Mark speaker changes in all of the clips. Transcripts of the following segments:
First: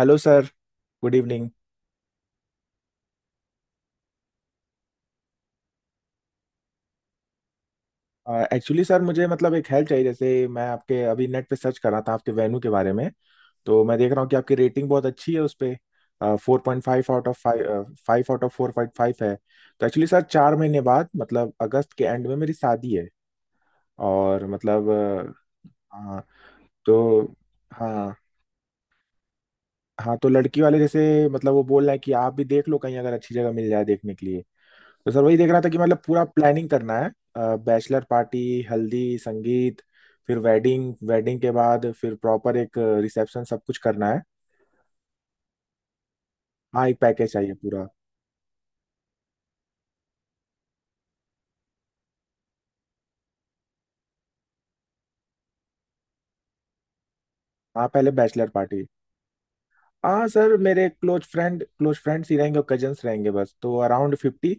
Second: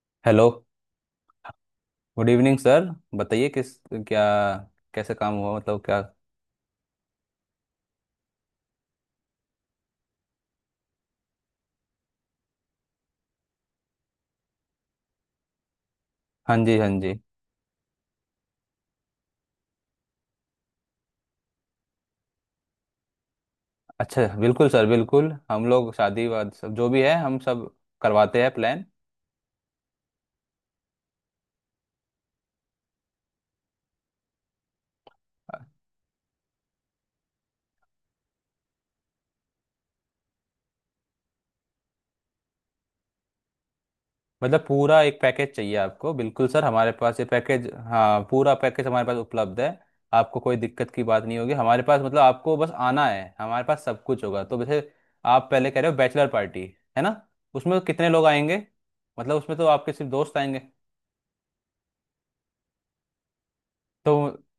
Speaker 1: Hello
Speaker 2: hello.
Speaker 1: Sir. Good evening.
Speaker 2: Good evening sir. बताइए किस क्या कैसे काम हुआ मतलब क्या
Speaker 1: एक्चुअली सर मुझे मतलब एक हेल्प चाहिए, जैसे मैं आपके अभी नेट पे सर्च कर रहा था आपके वेन्यू के बारे में। तो मैं देख रहा हूँ कि आपकी रेटिंग बहुत अच्छी है उस पे।
Speaker 2: हाँ
Speaker 1: फोर
Speaker 2: जी,
Speaker 1: पॉइंट
Speaker 2: हाँ
Speaker 1: फाइव
Speaker 2: जी।
Speaker 1: Out of five 5 out of 4.5 है। तो एक्चुअली सर 4 महीने बाद मतलब अगस्त के एंड में मेरी शादी है।
Speaker 2: अच्छा,
Speaker 1: और
Speaker 2: बिल्कुल सर,
Speaker 1: मतलब
Speaker 2: बिल्कुल। हम लोग
Speaker 1: हाँ।
Speaker 2: शादी वाद सब जो भी है
Speaker 1: तो।
Speaker 2: हम सब
Speaker 1: हाँ।
Speaker 2: करवाते हैं प्लान।
Speaker 1: हाँ तो लड़की वाले जैसे मतलब वो बोल रहे हैं कि आप भी देख लो, कहीं अगर अच्छी जगह मिल जाए देखने के लिए। तो सर वही देख रहा था कि मतलब पूरा प्लानिंग करना है। बैचलर पार्टी, हल्दी, संगीत, फिर वेडिंग, वेडिंग के बाद फिर प्रॉपर एक रिसेप्शन, सब कुछ करना है।
Speaker 2: मतलब पूरा एक पैकेज चाहिए आपको। बिल्कुल सर,
Speaker 1: हाँ,
Speaker 2: हमारे
Speaker 1: एक
Speaker 2: पास ये
Speaker 1: पैकेज चाहिए
Speaker 2: पैकेज,
Speaker 1: पूरा।
Speaker 2: हाँ, पूरा पैकेज हमारे पास उपलब्ध है। आपको कोई दिक्कत की बात नहीं होगी हमारे पास, मतलब आपको बस आना है, हमारे पास सब कुछ होगा। तो वैसे आप पहले कह रहे हो बैचलर पार्टी, है ना? उसमें
Speaker 1: हाँ,
Speaker 2: कितने
Speaker 1: पहले
Speaker 2: लोग
Speaker 1: बैचलर
Speaker 2: आएंगे?
Speaker 1: पार्टी।
Speaker 2: मतलब उसमें तो आपके सिर्फ
Speaker 1: हाँ
Speaker 2: दोस्त
Speaker 1: सर,
Speaker 2: आएंगे।
Speaker 1: मेरे क्लोज फ्रेंड क्लोज फ्रेंड्स ही रहेंगे और कजन्स रहेंगे बस। तो
Speaker 2: तो
Speaker 1: अराउंड 50।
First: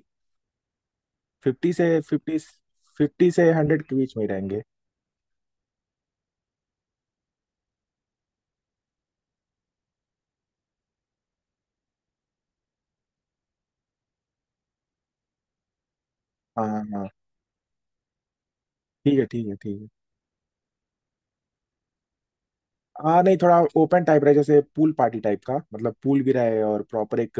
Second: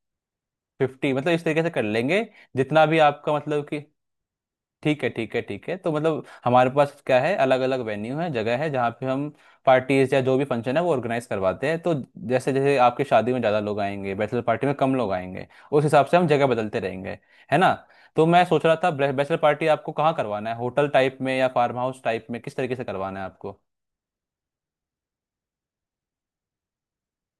Speaker 2: 50, मतलब इस तरीके से
Speaker 1: फिफ्टी
Speaker 2: कर
Speaker 1: से
Speaker 2: लेंगे
Speaker 1: फिफ्टी
Speaker 2: जितना भी
Speaker 1: फिफ्टी
Speaker 2: आपका,
Speaker 1: से
Speaker 2: मतलब कि
Speaker 1: हंड्रेड के बीच में ही रहेंगे।
Speaker 2: ठीक है, ठीक है, ठीक है। तो मतलब हमारे पास क्या है, अलग अलग वेन्यू है, जगह है जहाँ पे हम पार्टीज या जो भी फंक्शन है वो ऑर्गेनाइज करवाते हैं। तो जैसे जैसे आपकी शादी में ज़्यादा लोग आएंगे, बैचलर पार्टी में कम लोग आएंगे, उस हिसाब से हम जगह
Speaker 1: हाँ
Speaker 2: बदलते
Speaker 1: हाँ हाँ।
Speaker 2: रहेंगे, है ना? तो मैं सोच रहा था
Speaker 1: ठीक है
Speaker 2: बैचलर
Speaker 1: ठीक है
Speaker 2: पार्टी
Speaker 1: ठीक है।
Speaker 2: आपको कहाँ करवाना है, होटल टाइप में या फार्म हाउस टाइप में, किस तरीके से करवाना
Speaker 1: हाँ
Speaker 2: है
Speaker 1: नहीं,
Speaker 2: आपको?
Speaker 1: थोड़ा ओपन टाइप रहे, जैसे पूल पार्टी टाइप का, मतलब पूल भी रहे और प्रॉपर एक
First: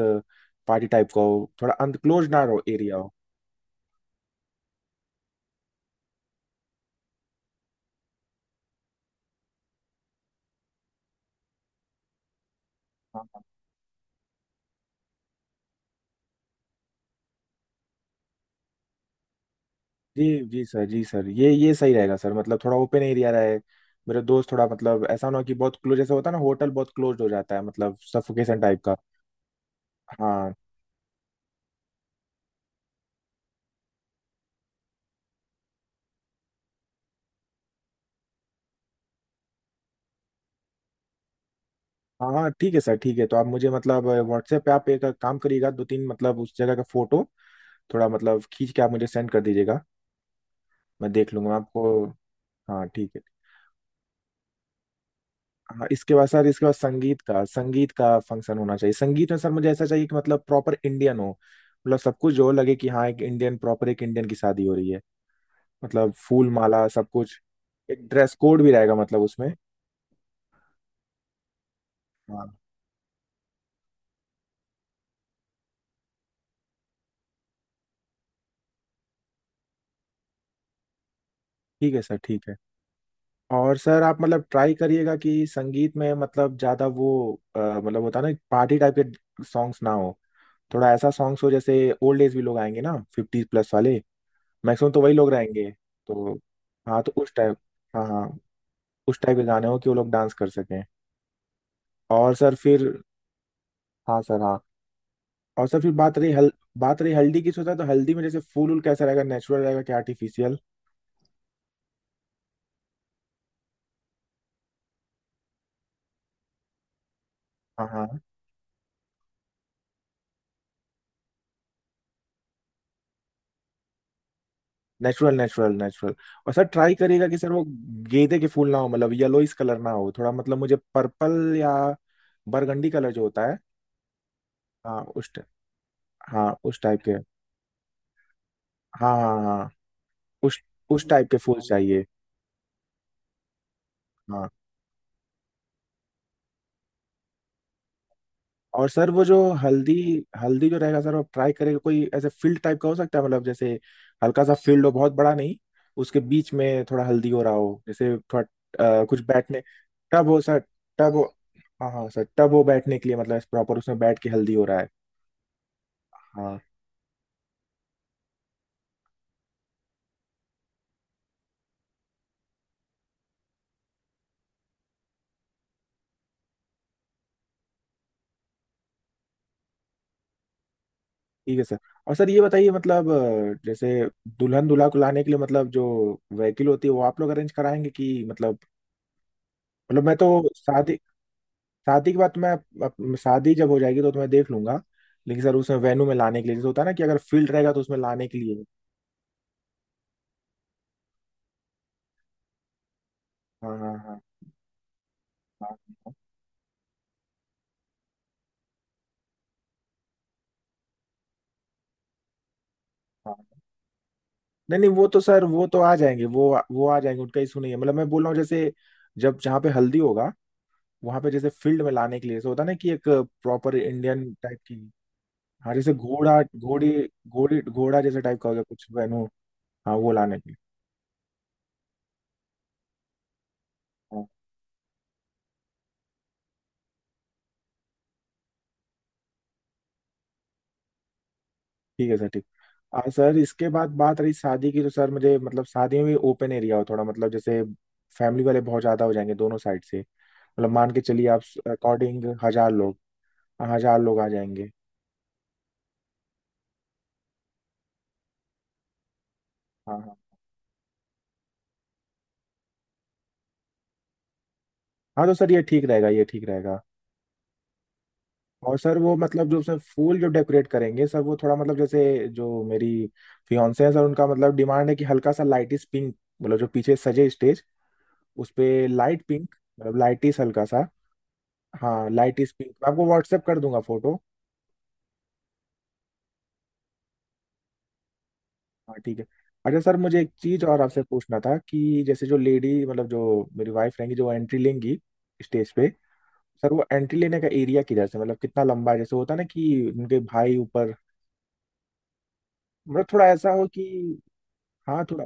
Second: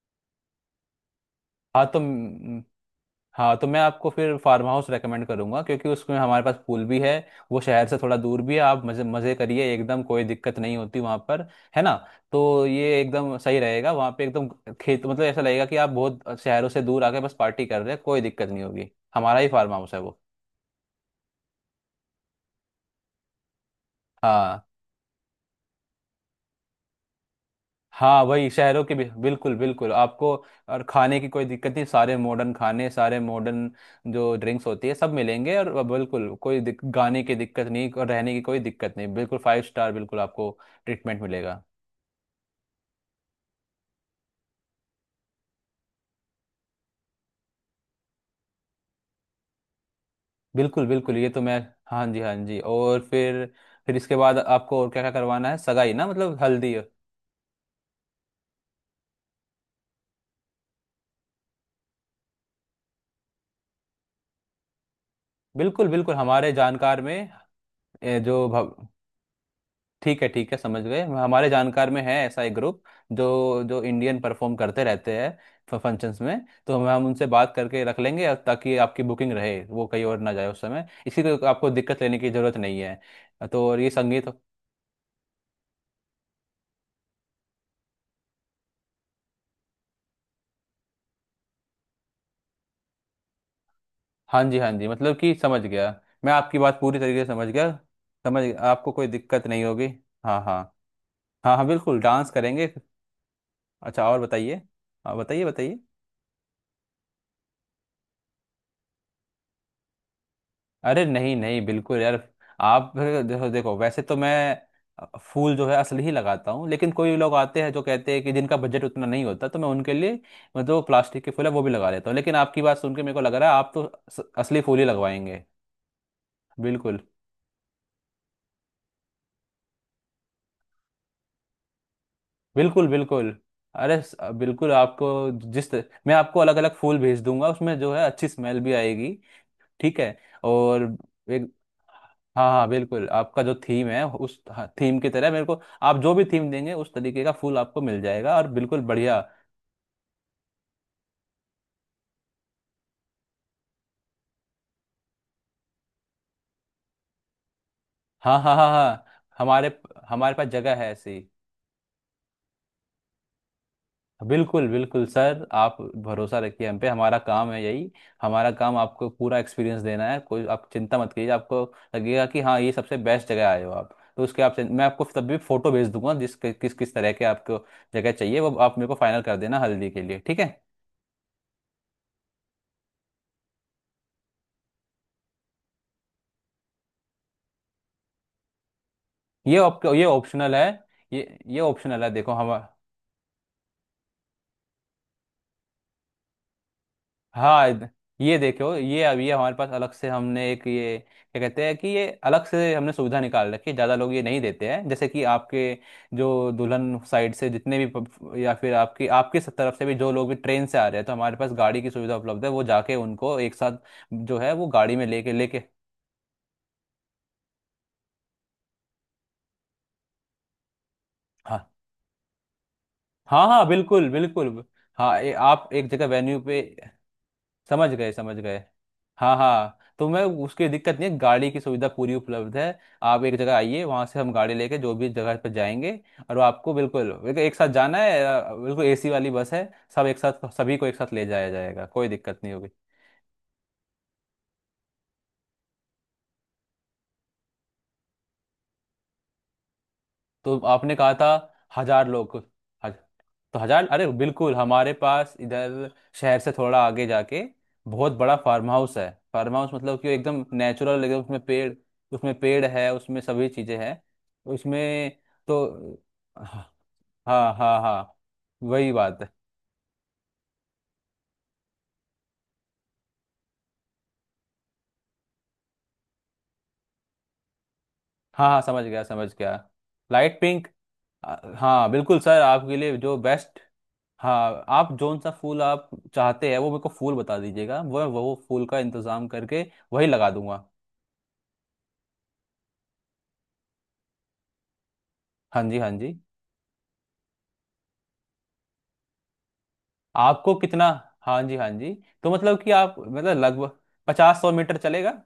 Speaker 1: पार्टी टाइप का हो, थोड़ा
Speaker 2: हाँ तो,
Speaker 1: अनक्लोज ना रहो एरिया हो।
Speaker 2: हाँ तो मैं आपको फिर फार्म हाउस रेकमेंड करूंगा क्योंकि उसमें हमारे पास पूल भी है। वो शहर से थोड़ा दूर भी है, आप मज़े मज़े करिए, एकदम कोई दिक्कत नहीं होती वहाँ पर, है ना? तो ये
Speaker 1: हाँ,
Speaker 2: एकदम
Speaker 1: हाँ।
Speaker 2: सही रहेगा वहाँ पे, एकदम खेत, मतलब ऐसा लगेगा कि आप बहुत शहरों से दूर आके बस पार्टी कर रहे हैं। कोई दिक्कत नहीं होगी, हमारा ही फार्म हाउस है वो।
Speaker 1: जी। जी सर, जी सर, ये सही रहेगा सर, मतलब थोड़ा ओपन एरिया रहे। मेरे दोस्त
Speaker 2: हाँ,
Speaker 1: थोड़ा, मतलब ऐसा ना हो कि बहुत क्लोज, जैसे होता है ना, होटल बहुत क्लोज हो जाता है, मतलब
Speaker 2: हाँ, वही
Speaker 1: सफोकेशन टाइप
Speaker 2: शहरों के
Speaker 1: का।
Speaker 2: भी। बिल्कुल बिल्कुल आपको।
Speaker 1: हाँ
Speaker 2: और खाने की कोई दिक्कत नहीं, सारे मॉडर्न खाने, सारे मॉडर्न जो ड्रिंक्स होती है सब मिलेंगे। और बिल्कुल कोई गाने की दिक्कत नहीं, और रहने की कोई दिक्कत नहीं, बिल्कुल फाइव स्टार, बिल्कुल आपको ट्रीटमेंट मिलेगा।
Speaker 1: हाँ हाँ, ठीक है सर ठीक है। तो आप मुझे मतलब व्हाट्सएप पे आप एक काम करिएगा, 2-3 मतलब उस जगह का फोटो थोड़ा मतलब खींच के आप मुझे सेंड कर दीजिएगा।
Speaker 2: बिल्कुल
Speaker 1: मैं
Speaker 2: बिल्कुल, ये
Speaker 1: देख
Speaker 2: तो
Speaker 1: लूंगा
Speaker 2: मैं। हाँ
Speaker 1: आपको।
Speaker 2: जी, हाँ जी,
Speaker 1: हाँ
Speaker 2: और
Speaker 1: ठीक है।
Speaker 2: फिर इसके बाद आपको और क्या क्या करवाना है,
Speaker 1: हाँ
Speaker 2: सगाई ना
Speaker 1: इसके बाद
Speaker 2: मतलब
Speaker 1: सर, इसके
Speaker 2: हल्दी?
Speaker 1: बाद संगीत का फंक्शन होना चाहिए। संगीत में सर मुझे ऐसा चाहिए कि मतलब प्रॉपर इंडियन हो, मतलब सब कुछ जो लगे कि हाँ, एक इंडियन, प्रॉपर एक इंडियन की शादी हो रही है,
Speaker 2: बिल्कुल
Speaker 1: मतलब
Speaker 2: बिल्कुल
Speaker 1: फूल
Speaker 2: हमारे
Speaker 1: माला
Speaker 2: जानकार
Speaker 1: सब
Speaker 2: में।
Speaker 1: कुछ। एक
Speaker 2: ए,
Speaker 1: ड्रेस
Speaker 2: जो
Speaker 1: कोड भी
Speaker 2: भव-
Speaker 1: रहेगा मतलब उसमें।
Speaker 2: ठीक है, ठीक है, समझ गए। हमारे जानकार में है ऐसा
Speaker 1: हाँ
Speaker 2: एक ग्रुप जो जो इंडियन परफॉर्म करते रहते हैं फंक्शंस में। तो हम उनसे बात करके रख लेंगे, और ताकि आपकी बुकिंग रहे, वो कहीं और ना जाए उस समय, इसी को आपको
Speaker 1: ठीक
Speaker 2: दिक्कत
Speaker 1: है सर
Speaker 2: लेने की
Speaker 1: ठीक है।
Speaker 2: ज़रूरत नहीं है। तो
Speaker 1: और
Speaker 2: और ये
Speaker 1: सर आप
Speaker 2: संगीत।
Speaker 1: मतलब ट्राई करिएगा कि संगीत में मतलब ज़्यादा वो मतलब होता है ना पार्टी टाइप के सॉन्ग्स ना हो, थोड़ा ऐसा सॉन्ग्स हो जैसे, ओल्ड एज भी लोग आएंगे ना, 50+ वाले।
Speaker 2: हाँ जी, हाँ जी,
Speaker 1: मैक्सिमम तो वही
Speaker 2: मतलब
Speaker 1: लोग
Speaker 2: कि समझ
Speaker 1: रहेंगे
Speaker 2: गया। मैं
Speaker 1: तो।
Speaker 2: आपकी बात पूरी
Speaker 1: हाँ तो
Speaker 2: तरीके से
Speaker 1: उस
Speaker 2: समझ
Speaker 1: टाइप,
Speaker 2: गया,
Speaker 1: हाँ हाँ
Speaker 2: समझ गया, आपको कोई
Speaker 1: उस टाइप के
Speaker 2: दिक्कत नहीं
Speaker 1: गाने हो
Speaker 2: होगी।
Speaker 1: कि वो लोग डांस
Speaker 2: हाँ
Speaker 1: कर
Speaker 2: हाँ,
Speaker 1: सकें।
Speaker 2: हाँ हाँ, बिल्कुल डांस
Speaker 1: और सर
Speaker 2: करेंगे।
Speaker 1: फिर,
Speaker 2: अच्छा, और
Speaker 1: हाँ सर
Speaker 2: बताइए।
Speaker 1: हाँ।
Speaker 2: हाँ, बताइए
Speaker 1: और
Speaker 2: बताइए।
Speaker 1: सर फिर बात रही हल बात रही हल्दी की, सोचा तो हल्दी में जैसे फूल वूल कैसा रहेगा, नेचुरल रहेगा कि आर्टिफिशियल?
Speaker 2: अरे नहीं नहीं, बिल्कुल यार। आप फिर देखो देखो, वैसे तो मैं फूल जो है असली ही लगाता हूँ, लेकिन कोई लोग आते हैं जो
Speaker 1: हाँ हाँ,
Speaker 2: कहते हैं कि जिनका बजट उतना नहीं होता, तो मैं उनके लिए मतलब जो प्लास्टिक के फूल है वो भी लगा लेता हूँ। लेकिन आपकी बात सुन के मेरे को लग रहा है आप तो असली फूल ही
Speaker 1: नेचुरल
Speaker 2: लगवाएंगे।
Speaker 1: Natural natural. और सर ट्राई
Speaker 2: बिल्कुल
Speaker 1: करिएगा कि सर वो गेंदे के फूल ना हो, मतलब येलोइस कलर ना हो, थोड़ा मतलब मुझे पर्पल या
Speaker 2: बिल्कुल
Speaker 1: बरगंडी कलर जो
Speaker 2: बिल्कुल।
Speaker 1: होता है।
Speaker 2: बिल्कुल
Speaker 1: हाँ
Speaker 2: आपको, जिस, मैं आपको
Speaker 1: हाँ
Speaker 2: अलग अलग
Speaker 1: उस
Speaker 2: फूल
Speaker 1: टाइप के,
Speaker 2: भेज दूंगा, उसमें जो है अच्छी स्मेल भी आएगी।
Speaker 1: हाँ हाँ हाँ
Speaker 2: ठीक है।
Speaker 1: उस
Speaker 2: और
Speaker 1: उस टाइप के
Speaker 2: एक,
Speaker 1: फूल चाहिए।
Speaker 2: हाँ हाँ बिल्कुल, आपका जो थीम है उस
Speaker 1: हाँ।
Speaker 2: थीम की तरह, मेरे को आप जो भी थीम देंगे उस तरीके का फूल आपको मिल जाएगा, और बिल्कुल
Speaker 1: और सर
Speaker 2: बढ़िया।
Speaker 1: वो जो हल्दी, हल्दी जो रहेगा सर आप ट्राई करेगा कोई ऐसे फील्ड टाइप का हो सकता है मतलब जैसे, हल्का सा फील्ड हो बहुत बड़ा नहीं, उसके बीच में थोड़ा हल्दी हो रहा हो जैसे
Speaker 2: हाँ
Speaker 1: थोड़ा
Speaker 2: हाँ हाँ हाँ।
Speaker 1: कुछ बैठने,
Speaker 2: हमारे,
Speaker 1: टब
Speaker 2: हमारे
Speaker 1: हो
Speaker 2: पास
Speaker 1: सर,
Speaker 2: जगह है
Speaker 1: टब
Speaker 2: ऐसी।
Speaker 1: हो। हाँ हाँ सर टब हो बैठने के लिए, मतलब प्रॉपर उसमें बैठ के हल्दी हो
Speaker 2: बिल्कुल
Speaker 1: रहा है।
Speaker 2: बिल्कुल सर, आप भरोसा
Speaker 1: हाँ
Speaker 2: रखिए हम पे, हमारा काम है यही। हमारा काम आपको पूरा एक्सपीरियंस देना है, कोई आप चिंता मत कीजिए। आपको लगेगा कि हाँ, ये सबसे बेस्ट जगह आए हो आप। तो उसके आप, मैं आपको तब भी फोटो भेज दूंगा जिस किस किस तरह के आपको जगह चाहिए, वो आप मेरे को फाइनल कर देना हल्दी के लिए, ठीक है?
Speaker 1: ठीक है सर। और सर ये बताइए मतलब जैसे दुल्हन दूल्हा को लाने के लिए मतलब जो व्हीकल होती है वो आप लोग अरेंज कराएंगे कि मतलब,
Speaker 2: ये
Speaker 1: मतलब मैं तो
Speaker 2: ऑप्शनल है।
Speaker 1: शादी,
Speaker 2: ये ऑप्शनल है,
Speaker 1: शादी के बाद
Speaker 2: देखो हम।
Speaker 1: तुम्हें शादी जब हो जाएगी तो तुम्हें देख लूंगा, लेकिन सर उसमें वेन्यू में लाने के लिए जैसे होता है ना कि अगर फील्ड
Speaker 2: हाँ,
Speaker 1: रहेगा तो उसमें लाने
Speaker 2: ये
Speaker 1: के लिए।
Speaker 2: देखो ये अभी हमारे पास अलग से हमने एक ये, क्या कहते हैं, कि ये अलग से हमने सुविधा निकाल रखी है,
Speaker 1: हाँ हाँ
Speaker 2: ज़्यादा लोग
Speaker 1: हाँ
Speaker 2: ये नहीं देते हैं। जैसे कि आपके
Speaker 1: हाँ हाँ
Speaker 2: जो दुल्हन साइड से जितने भी या फिर आपकी आपकी तरफ से भी जो लोग भी ट्रेन से आ रहे हैं, तो हमारे पास गाड़ी की सुविधा उपलब्ध है। वो जाके उनको एक
Speaker 1: हाँ।
Speaker 2: साथ जो है वो
Speaker 1: नहीं नहीं,
Speaker 2: गाड़ी में
Speaker 1: वो तो
Speaker 2: लेके
Speaker 1: सर,
Speaker 2: लेके,
Speaker 1: वो तो आ जाएंगे, वो आ जाएंगे, उनका इशू नहीं है। मतलब मैं बोल रहा हूँ जैसे जब, जहाँ पे हल्दी होगा, वहां पे जैसे
Speaker 2: हाँ
Speaker 1: फील्ड में लाने के लिए जैसे होता है ना कि एक
Speaker 2: हाँ हाँ
Speaker 1: प्रॉपर
Speaker 2: बिल्कुल
Speaker 1: इंडियन टाइप
Speaker 2: बिल्कुल।
Speaker 1: की,
Speaker 2: हाँ ये आप
Speaker 1: हाँ
Speaker 2: एक
Speaker 1: जैसे
Speaker 2: जगह वेन्यू
Speaker 1: घोड़ा
Speaker 2: पे।
Speaker 1: घोड़ी, घोड़ी
Speaker 2: समझ
Speaker 1: घोड़ा
Speaker 2: गए
Speaker 1: जैसे
Speaker 2: समझ
Speaker 1: टाइप का हो
Speaker 2: गए।
Speaker 1: गया कुछ वेन्यू।
Speaker 2: हाँ हाँ,
Speaker 1: हाँ
Speaker 2: तो
Speaker 1: वो
Speaker 2: मैं
Speaker 1: लाने के लिए।
Speaker 2: उसकी दिक्कत नहीं है, गाड़ी की सुविधा पूरी उपलब्ध है। आप एक जगह आइए, वहां से
Speaker 1: हाँ।
Speaker 2: हम गाड़ी लेके जो भी जगह पर जाएंगे। और वो आपको बिल्कुल बिल्कुल एक साथ जाना है, बिल्कुल एसी वाली बस है, सब एक साथ, सभी को एक साथ ले जाया जाएगा, कोई
Speaker 1: ठीक है सर,
Speaker 2: दिक्कत
Speaker 1: ठीक।
Speaker 2: नहीं होगी।
Speaker 1: सर इसके बाद बात रही शादी की, तो सर मुझे मतलब शादी में भी ओपन एरिया हो थोड़ा, मतलब जैसे फैमिली वाले बहुत ज्यादा हो जाएंगे दोनों साइड से,
Speaker 2: तो
Speaker 1: मतलब मान
Speaker 2: आपने
Speaker 1: के
Speaker 2: कहा था
Speaker 1: चलिए आप
Speaker 2: 1000
Speaker 1: अकॉर्डिंग
Speaker 2: लोग।
Speaker 1: 1,000 लोग,
Speaker 2: तो 1000,
Speaker 1: हजार
Speaker 2: अरे
Speaker 1: लोग आ
Speaker 2: बिल्कुल,
Speaker 1: जाएंगे।
Speaker 2: हमारे पास इधर शहर से थोड़ा आगे जाके बहुत बड़ा फार्म हाउस है। फार्म हाउस,
Speaker 1: हाँ
Speaker 2: मतलब कि
Speaker 1: हाँ
Speaker 2: एकदम नेचुरल, एकदम, उसमें पेड़, उसमें पेड़ है, उसमें सभी चीज़ें हैं उसमें।
Speaker 1: हाँ, तो सर ये
Speaker 2: तो
Speaker 1: ठीक रहेगा, ये ठीक
Speaker 2: हाँ
Speaker 1: रहेगा।
Speaker 2: हाँ हाँ, हाँ,
Speaker 1: और
Speaker 2: वही
Speaker 1: सर वो
Speaker 2: बात है।
Speaker 1: मतलब जो उसमें फूल जो डेकोरेट करेंगे सर वो थोड़ा मतलब जैसे जो मेरी फियांसे है सर, उनका मतलब डिमांड है कि हल्का सा लाइटिस पिंक, मतलब जो पीछे सजे स्टेज
Speaker 2: हाँ
Speaker 1: उस
Speaker 2: हाँ समझ
Speaker 1: पे
Speaker 2: गया,
Speaker 1: लाइट
Speaker 2: समझ गया।
Speaker 1: पिंक, मतलब
Speaker 2: लाइट
Speaker 1: लाइटिस हल्का
Speaker 2: पिंक।
Speaker 1: सा।
Speaker 2: हाँ
Speaker 1: हाँ
Speaker 2: बिल्कुल सर,
Speaker 1: लाइटिस पिंक,
Speaker 2: आपके
Speaker 1: मैं
Speaker 2: लिए
Speaker 1: आपको
Speaker 2: जो
Speaker 1: व्हाट्सएप
Speaker 2: बेस्ट।
Speaker 1: कर दूंगा फोटो।
Speaker 2: हाँ, आप जोन सा फूल आप चाहते हैं वो मेरे को फूल बता दीजिएगा, वो फूल का
Speaker 1: हाँ ठीक है।
Speaker 2: इंतज़ाम करके
Speaker 1: अच्छा सर
Speaker 2: वही
Speaker 1: मुझे
Speaker 2: लगा
Speaker 1: एक
Speaker 2: दूंगा।
Speaker 1: चीज और आपसे पूछना था कि जैसे जो लेडी मतलब जो मेरी वाइफ रहेंगी जो एंट्री लेंगी
Speaker 2: हाँ
Speaker 1: स्टेज
Speaker 2: जी,
Speaker 1: पे,
Speaker 2: हाँ जी।
Speaker 1: सर वो एंट्री लेने का एरिया किधर से, मतलब कितना लंबा है, जैसे होता है ना कि उनके
Speaker 2: आपको
Speaker 1: भाई
Speaker 2: कितना?
Speaker 1: ऊपर,
Speaker 2: हाँ जी, हाँ जी, तो मतलब कि आप
Speaker 1: मतलब थोड़ा
Speaker 2: मतलब
Speaker 1: ऐसा हो
Speaker 2: लगभग
Speaker 1: कि,
Speaker 2: 50-100 मीटर
Speaker 1: हाँ
Speaker 2: चलेगा?
Speaker 1: थोड़ा,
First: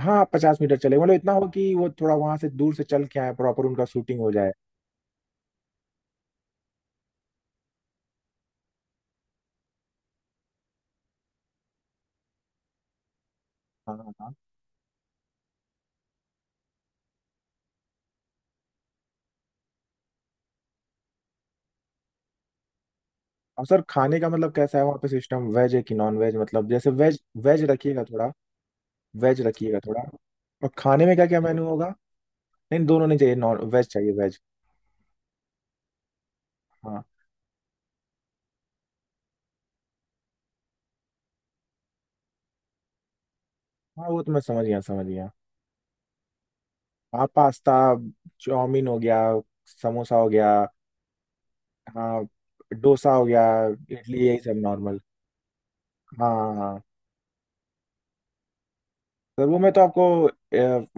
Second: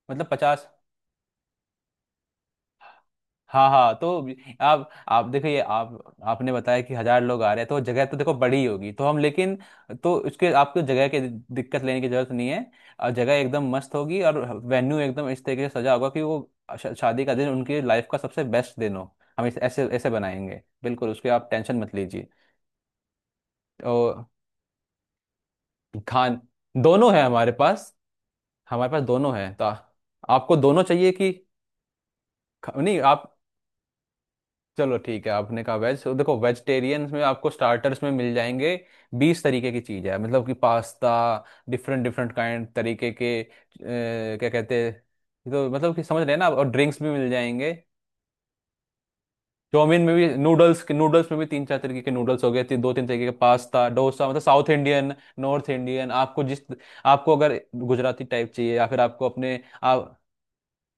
Speaker 1: हाँ
Speaker 2: मतलब
Speaker 1: पचास
Speaker 2: 50?
Speaker 1: मीटर चले, मतलब इतना हो कि वो थोड़ा वहां से दूर से चल के आए, प्रॉपर
Speaker 2: हाँ
Speaker 1: उनका
Speaker 2: हाँ तो
Speaker 1: शूटिंग हो जाए।
Speaker 2: आप देखिए, आप आपने बताया कि 1000 लोग आ रहे हैं, तो जगह तो देखो बड़ी होगी तो हम, लेकिन तो उसके आपको जगह की दिक्कत लेने की जरूरत नहीं है, और जगह एकदम मस्त
Speaker 1: हाँ हाँ
Speaker 2: होगी।
Speaker 1: हाँ।
Speaker 2: और वेन्यू एकदम इस तरीके से सजा होगा कि वो शादी का दिन उनकी लाइफ का सबसे बेस्ट दिन हो, हम इस ऐसे ऐसे बनाएंगे, बिल्कुल उसके आप टेंशन मत लीजिए।
Speaker 1: और सर खाने
Speaker 2: और
Speaker 1: का मतलब कैसा है वहाँ पे सिस्टम, वेज है कि नॉन वेज,
Speaker 2: खान,
Speaker 1: मतलब जैसे
Speaker 2: दोनों
Speaker 1: वेज।
Speaker 2: है हमारे
Speaker 1: वेज
Speaker 2: पास।
Speaker 1: रखिएगा थोड़ा,
Speaker 2: हमारे पास दोनों
Speaker 1: वेज
Speaker 2: है, तो
Speaker 1: रखिएगा थोड़ा।
Speaker 2: आपको
Speaker 1: और
Speaker 2: दोनों
Speaker 1: खाने
Speaker 2: चाहिए
Speaker 1: में क्या
Speaker 2: कि?
Speaker 1: क्या मेन्यू होगा? नहीं,
Speaker 2: नहीं
Speaker 1: दोनों नहीं
Speaker 2: आप,
Speaker 1: चाहिए, नॉन वेज चाहिए, वेज।
Speaker 2: चलो ठीक है, आपने कहा वेज। तो देखो
Speaker 1: हाँ।
Speaker 2: वेजिटेरियंस में आपको स्टार्टर्स में मिल जाएंगे 20 तरीके की चीज़ है, मतलब कि पास्ता, डिफरेंट डिफरेंट काइंड तरीके के,
Speaker 1: हाँ वो तो मैं
Speaker 2: क्या
Speaker 1: समझ गया,
Speaker 2: कहते हैं।
Speaker 1: समझ गया।
Speaker 2: तो मतलब कि समझ रहे हैं ना आप? और ड्रिंक्स भी
Speaker 1: हाँ
Speaker 2: मिल जाएंगे।
Speaker 1: पास्ता, चाउमीन हो गया,
Speaker 2: चाउमीन में
Speaker 1: समोसा
Speaker 2: भी
Speaker 1: हो गया।
Speaker 2: नूडल्स के, नूडल्स में भी 3-4 तरीके के
Speaker 1: हाँ
Speaker 2: नूडल्स हो गए, 2-3
Speaker 1: डोसा
Speaker 2: तरीके
Speaker 1: हो
Speaker 2: के
Speaker 1: गया,
Speaker 2: पास्ता,
Speaker 1: इडली,
Speaker 2: डोसा
Speaker 1: यही
Speaker 2: मतलब
Speaker 1: सब
Speaker 2: south
Speaker 1: normal.
Speaker 2: Indian, north Indian,
Speaker 1: हाँ
Speaker 2: आपको
Speaker 1: हाँ
Speaker 2: जिस।
Speaker 1: हाँ।
Speaker 2: आपको अगर गुजराती टाइप चाहिए या फिर आपको
Speaker 1: सर
Speaker 2: अपने
Speaker 1: वो मैं तो आपको
Speaker 2: आप।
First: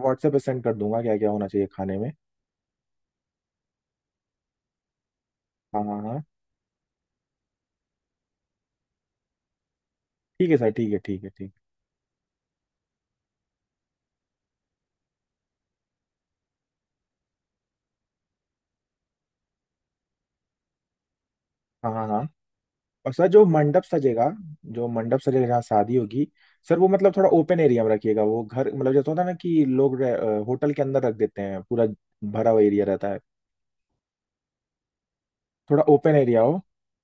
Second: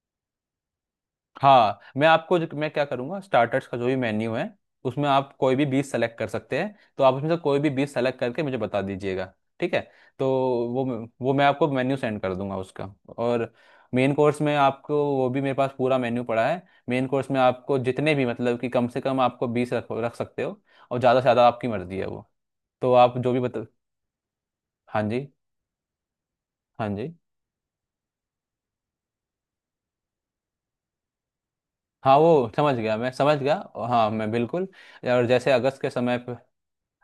Speaker 1: व्हाट्सएप पे सेंड कर दूंगा क्या क्या होना चाहिए
Speaker 2: हाँ,
Speaker 1: खाने
Speaker 2: मैं
Speaker 1: में।
Speaker 2: आपको जो, मैं क्या करूँगा, स्टार्टर्स का जो भी मेन्यू है उसमें आप कोई भी
Speaker 1: हाँ
Speaker 2: 20
Speaker 1: हाँ
Speaker 2: सेलेक्ट
Speaker 1: हाँ।
Speaker 2: कर सकते हैं, तो आप उसमें से कोई भी 20 सेलेक्ट करके मुझे बता दीजिएगा, ठीक है? तो
Speaker 1: ठीक है सर ठीक है ठीक है
Speaker 2: वो मैं
Speaker 1: ठीक।
Speaker 2: आपको मेन्यू सेंड कर दूंगा उसका। और मेन कोर्स में आपको, वो भी मेरे पास पूरा मेन्यू पड़ा है, मेन कोर्स में आपको जितने भी मतलब कि कम से कम आपको 20 रख रख सकते हो, और ज़्यादा से ज़्यादा आपकी
Speaker 1: हाँ
Speaker 2: मर्ज़ी है
Speaker 1: हाँ हाँ।
Speaker 2: वो। तो
Speaker 1: और
Speaker 2: आप
Speaker 1: सर
Speaker 2: जो भी
Speaker 1: जो
Speaker 2: बता।
Speaker 1: मंडप सजेगा, जो
Speaker 2: हाँ
Speaker 1: मंडप
Speaker 2: जी,
Speaker 1: सजेगा जहाँ शादी होगी, सर
Speaker 2: हाँ
Speaker 1: वो
Speaker 2: जी।
Speaker 1: मतलब थोड़ा ओपन एरिया में रखिएगा, वो घर मतलब जैसे होता है ना कि लोग होटल के अंदर रख देते हैं, पूरा
Speaker 2: हाँ वो
Speaker 1: भरा हुआ
Speaker 2: समझ
Speaker 1: एरिया
Speaker 2: गया,
Speaker 1: रहता
Speaker 2: मैं
Speaker 1: है।
Speaker 2: समझ गया। हाँ मैं बिल्कुल। और जैसे अगस्त
Speaker 1: थोड़ा
Speaker 2: के
Speaker 1: ओपन
Speaker 2: समय,
Speaker 1: एरिया हो।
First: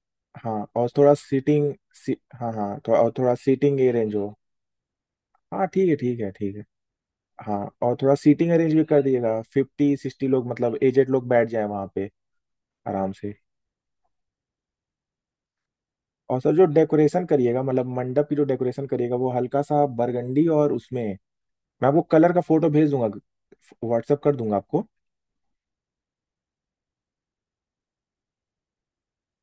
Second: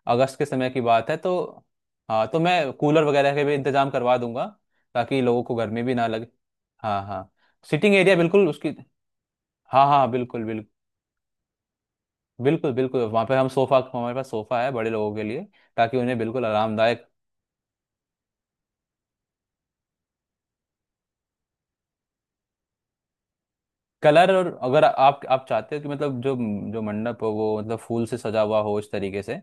Speaker 2: अगस्त के
Speaker 1: हाँ
Speaker 2: समय की
Speaker 1: और
Speaker 2: बात
Speaker 1: थोड़ा
Speaker 2: है तो, हाँ तो
Speaker 1: हाँ
Speaker 2: मैं
Speaker 1: हाँ थोड़ा,
Speaker 2: कूलर
Speaker 1: और थोड़ा
Speaker 2: वगैरह के भी
Speaker 1: सीटिंग
Speaker 2: इंतजाम
Speaker 1: अरेंज
Speaker 2: करवा
Speaker 1: हो।
Speaker 2: दूंगा ताकि लोगों को
Speaker 1: हाँ
Speaker 2: गर्मी
Speaker 1: ठीक
Speaker 2: भी
Speaker 1: है
Speaker 2: ना
Speaker 1: ठीक
Speaker 2: लगे।
Speaker 1: है ठीक है।
Speaker 2: हाँ हाँ।
Speaker 1: हाँ
Speaker 2: सिटिंग
Speaker 1: और थोड़ा
Speaker 2: एरिया बिल्कुल
Speaker 1: सीटिंग
Speaker 2: उसकी।
Speaker 1: अरेंज भी कर दिएगा,
Speaker 2: हाँ
Speaker 1: फिफ्टी
Speaker 2: हाँ
Speaker 1: सिक्सटी
Speaker 2: बिल्कुल
Speaker 1: लोग
Speaker 2: बिल्कुल।
Speaker 1: मतलब एजेड लोग बैठ जाए वहाँ पे
Speaker 2: बिल्कुल बिल्कुल
Speaker 1: आराम
Speaker 2: वहाँ
Speaker 1: से।
Speaker 2: पे हम सोफा, हमारे पास सोफा है बड़े लोगों के लिए, ताकि उन्हें
Speaker 1: और
Speaker 2: बिल्कुल
Speaker 1: सर जो
Speaker 2: आरामदायक।
Speaker 1: डेकोरेशन करिएगा मतलब मंडप की जो डेकोरेशन करिएगा वो हल्का सा बरगंडी, और उसमें मैं आपको कलर का फोटो भेज दूंगा, व्हाट्सअप
Speaker 2: कलर,
Speaker 1: कर
Speaker 2: और
Speaker 1: दूंगा
Speaker 2: अगर
Speaker 1: आपको।
Speaker 2: आप चाहते हो कि मतलब जो, जो मंडप हो वो मतलब फूल से सजा हुआ हो इस तरीके से,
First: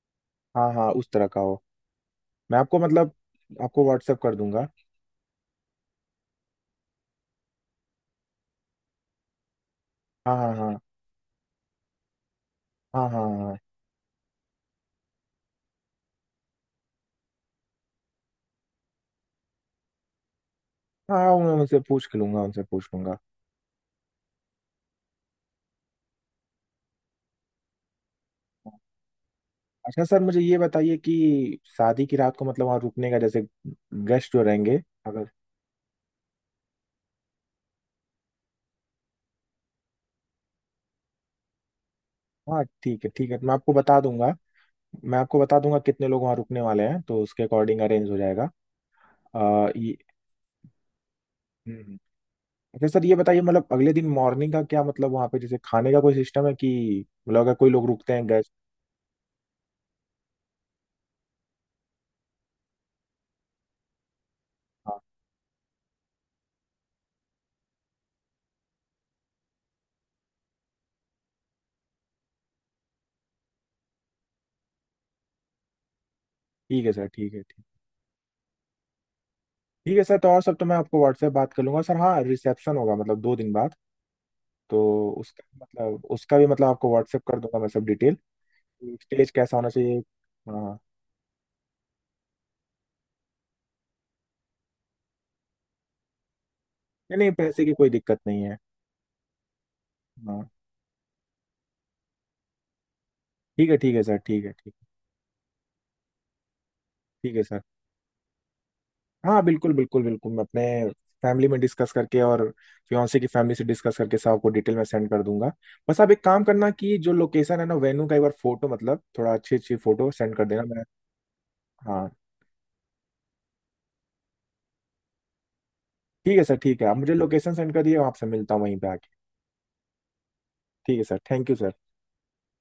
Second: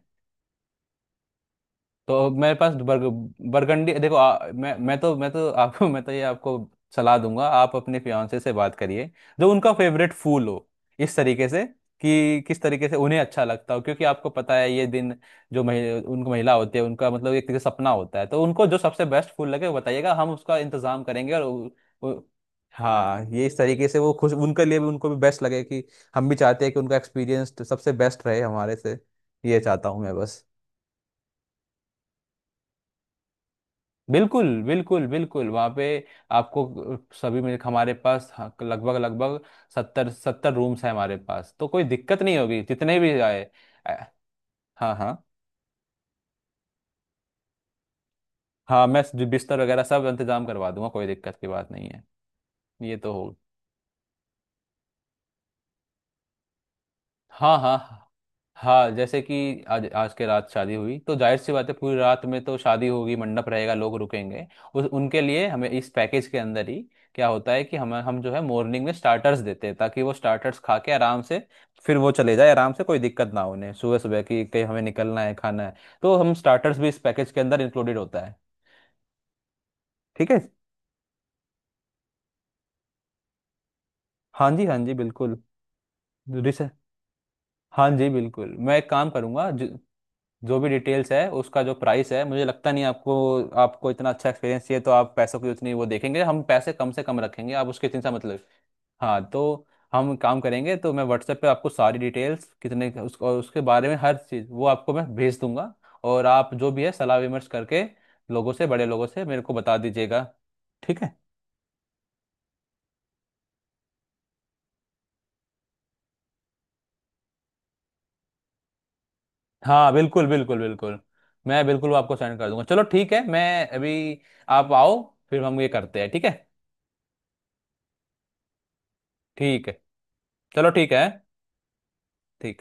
Speaker 1: हाँ हाँ, उस तरह का हो।
Speaker 2: तो मेरे
Speaker 1: मैं
Speaker 2: पास
Speaker 1: आपको
Speaker 2: बर्ग
Speaker 1: मतलब आपको
Speaker 2: बरगंडी देखो।
Speaker 1: व्हाट्सअप कर दूंगा।
Speaker 2: मैं तो आपको मैं तो ये आपको सलाह दूंगा आप अपने फियांसे से बात करिए जो उनका फेवरेट
Speaker 1: हाँ
Speaker 2: फूल
Speaker 1: हाँ
Speaker 2: हो,
Speaker 1: हाँ
Speaker 2: इस तरीके से कि किस तरीके से
Speaker 1: हाँ
Speaker 2: उन्हें अच्छा
Speaker 1: हाँ
Speaker 2: लगता हो, क्योंकि आपको पता है ये दिन जो उनको महिला होती है, उनका मतलब एक तरीके से सपना होता है, तो उनको जो सबसे बेस्ट फूल लगे वो बताइएगा, हम उसका इंतजाम
Speaker 1: हाँ
Speaker 2: करेंगे।
Speaker 1: हाँ।
Speaker 2: और
Speaker 1: मैं उनसे पूछ
Speaker 2: उ,
Speaker 1: लूंगा, उनसे पूछ लूंगा।
Speaker 2: हाँ ये इस तरीके से वो खुश, उनके लिए भी, उनको भी बेस्ट लगे। कि हम भी चाहते हैं कि उनका एक्सपीरियंस सबसे बेस्ट रहे हमारे से, ये चाहता हूँ
Speaker 1: अच्छा
Speaker 2: मैं
Speaker 1: सर मुझे
Speaker 2: बस।
Speaker 1: ये बताइए कि शादी की रात को मतलब वहाँ रुकने का, जैसे गेस्ट जो
Speaker 2: बिल्कुल
Speaker 1: रहेंगे,
Speaker 2: बिल्कुल
Speaker 1: अगर।
Speaker 2: बिल्कुल वहाँ पे आपको। सभी में हमारे पास, हाँ, लगभग लगभग 70 रूम्स हैं हमारे पास, तो कोई दिक्कत नहीं होगी
Speaker 1: हाँ
Speaker 2: जितने
Speaker 1: ठीक है
Speaker 2: भी
Speaker 1: ठीक है,
Speaker 2: आए।
Speaker 1: मैं आपको
Speaker 2: अ,
Speaker 1: बता दूंगा।
Speaker 2: हाँ
Speaker 1: मैं
Speaker 2: हाँ।
Speaker 1: आपको बता दूंगा कितने लोग वहाँ रुकने वाले हैं, तो उसके अकॉर्डिंग अरेंज हो जाएगा।
Speaker 2: हाँ मैं बिस्तर वगैरह
Speaker 1: ये।
Speaker 2: सब इंतजाम करवा दूंगा, कोई दिक्कत की बात
Speaker 1: हम्म,
Speaker 2: नहीं
Speaker 1: हम्म।
Speaker 2: है।
Speaker 1: अच्छा
Speaker 2: ये
Speaker 1: सर
Speaker 2: तो
Speaker 1: ये
Speaker 2: होगा।
Speaker 1: बताइए, मतलब अगले दिन मॉर्निंग का क्या, मतलब वहाँ पे जैसे खाने का कोई सिस्टम है कि, मतलब अगर
Speaker 2: हाँ
Speaker 1: कोई
Speaker 2: हाँ
Speaker 1: लोग
Speaker 2: हाँ,
Speaker 1: रुकते हैं गेस्ट।
Speaker 2: हाँ, जैसे कि आज आज के रात शादी हुई तो जाहिर सी बात है पूरी रात में तो शादी होगी, मंडप रहेगा, लोग रुकेंगे। उस
Speaker 1: हाँ
Speaker 2: उनके लिए हमें इस पैकेज के अंदर ही, क्या होता है कि हम जो है मॉर्निंग में स्टार्टर्स देते हैं, ताकि वो स्टार्टर्स खा के आराम से फिर वो चले जाए, आराम से, कोई दिक्कत ना हो उन्हें, सुबह सुबह की कहीं हमें निकलना है, खाना है, तो हम स्टार्टर्स
Speaker 1: ठीक
Speaker 2: भी
Speaker 1: है
Speaker 2: इस
Speaker 1: सर
Speaker 2: पैकेज
Speaker 1: ठीक
Speaker 2: के
Speaker 1: है
Speaker 2: अंदर
Speaker 1: ठीक।
Speaker 2: इंक्लूडेड होता है।
Speaker 1: ठीक है सर, तो
Speaker 2: ठीक है।
Speaker 1: और सब तो मैं आपको व्हाट्सएप बात कर लूंगा सर। हाँ रिसेप्शन होगा मतलब 2 दिन बाद,
Speaker 2: हाँ जी हाँ
Speaker 1: तो
Speaker 2: जी बिल्कुल।
Speaker 1: उसका मतलब उसका भी मतलब आपको व्हाट्सएप कर दूंगा मैं सब
Speaker 2: हाँ जी
Speaker 1: डिटेल।
Speaker 2: बिल्कुल, मैं एक काम
Speaker 1: स्टेज
Speaker 2: करूंगा।
Speaker 1: कैसा
Speaker 2: जो
Speaker 1: होना चाहिए।
Speaker 2: जो भी
Speaker 1: हाँ।
Speaker 2: डिटेल्स है उसका जो प्राइस है, मुझे लगता नहीं आपको, आपको इतना अच्छा एक्सपीरियंस चाहिए तो आप पैसों की उतनी वो देखेंगे, हम पैसे कम से
Speaker 1: नहीं
Speaker 2: कम
Speaker 1: नहीं,
Speaker 2: रखेंगे,
Speaker 1: पैसे
Speaker 2: आप
Speaker 1: की
Speaker 2: उसके
Speaker 1: कोई
Speaker 2: चिंता
Speaker 1: दिक्कत
Speaker 2: मतलब।
Speaker 1: नहीं है।
Speaker 2: हाँ तो हम काम
Speaker 1: हाँ
Speaker 2: करेंगे तो मैं व्हाट्सएप पे आपको सारी डिटेल्स और उसके बारे में
Speaker 1: ठीक है
Speaker 2: हर
Speaker 1: सर ठीक
Speaker 2: चीज़
Speaker 1: है
Speaker 2: वो
Speaker 1: ठीक है।
Speaker 2: आपको मैं भेज दूंगा। और आप जो भी है सलाह
Speaker 1: ठीक है
Speaker 2: विमर्श
Speaker 1: सर।
Speaker 2: करके लोगों से, बड़े लोगों से मेरे
Speaker 1: हाँ
Speaker 2: को
Speaker 1: बिल्कुल
Speaker 2: बता
Speaker 1: बिल्कुल
Speaker 2: दीजिएगा।
Speaker 1: बिल्कुल, मैं अपने
Speaker 2: ठीक है।
Speaker 1: फैमिली में डिस्कस करके और फियांसे की फैमिली से डिस्कस करके सब आपको डिटेल में सेंड कर दूंगा। बस आप एक काम करना, कि जो लोकेशन है ना वेन्यू का, एक बार फोटो मतलब थोड़ा अच्छी अच्छी
Speaker 2: हाँ
Speaker 1: फोटो
Speaker 2: बिल्कुल
Speaker 1: सेंड कर
Speaker 2: बिल्कुल
Speaker 1: देना मैं।
Speaker 2: बिल्कुल, मैं बिल्कुल वो
Speaker 1: हाँ
Speaker 2: आपको सेंड कर दूंगा। चलो ठीक है, मैं अभी, आप आओ फिर हम ये करते हैं, ठीक है।
Speaker 1: ठीक है सर ठीक है। आप मुझे लोकेशन सेंड कर दिए, वहाँ से मिलता हूँ वहीं पे आके।
Speaker 2: ठीक है, चलो ठीक
Speaker 1: ठीक
Speaker 2: है।
Speaker 1: है सर, थैंक यू सर।
Speaker 2: ठीक।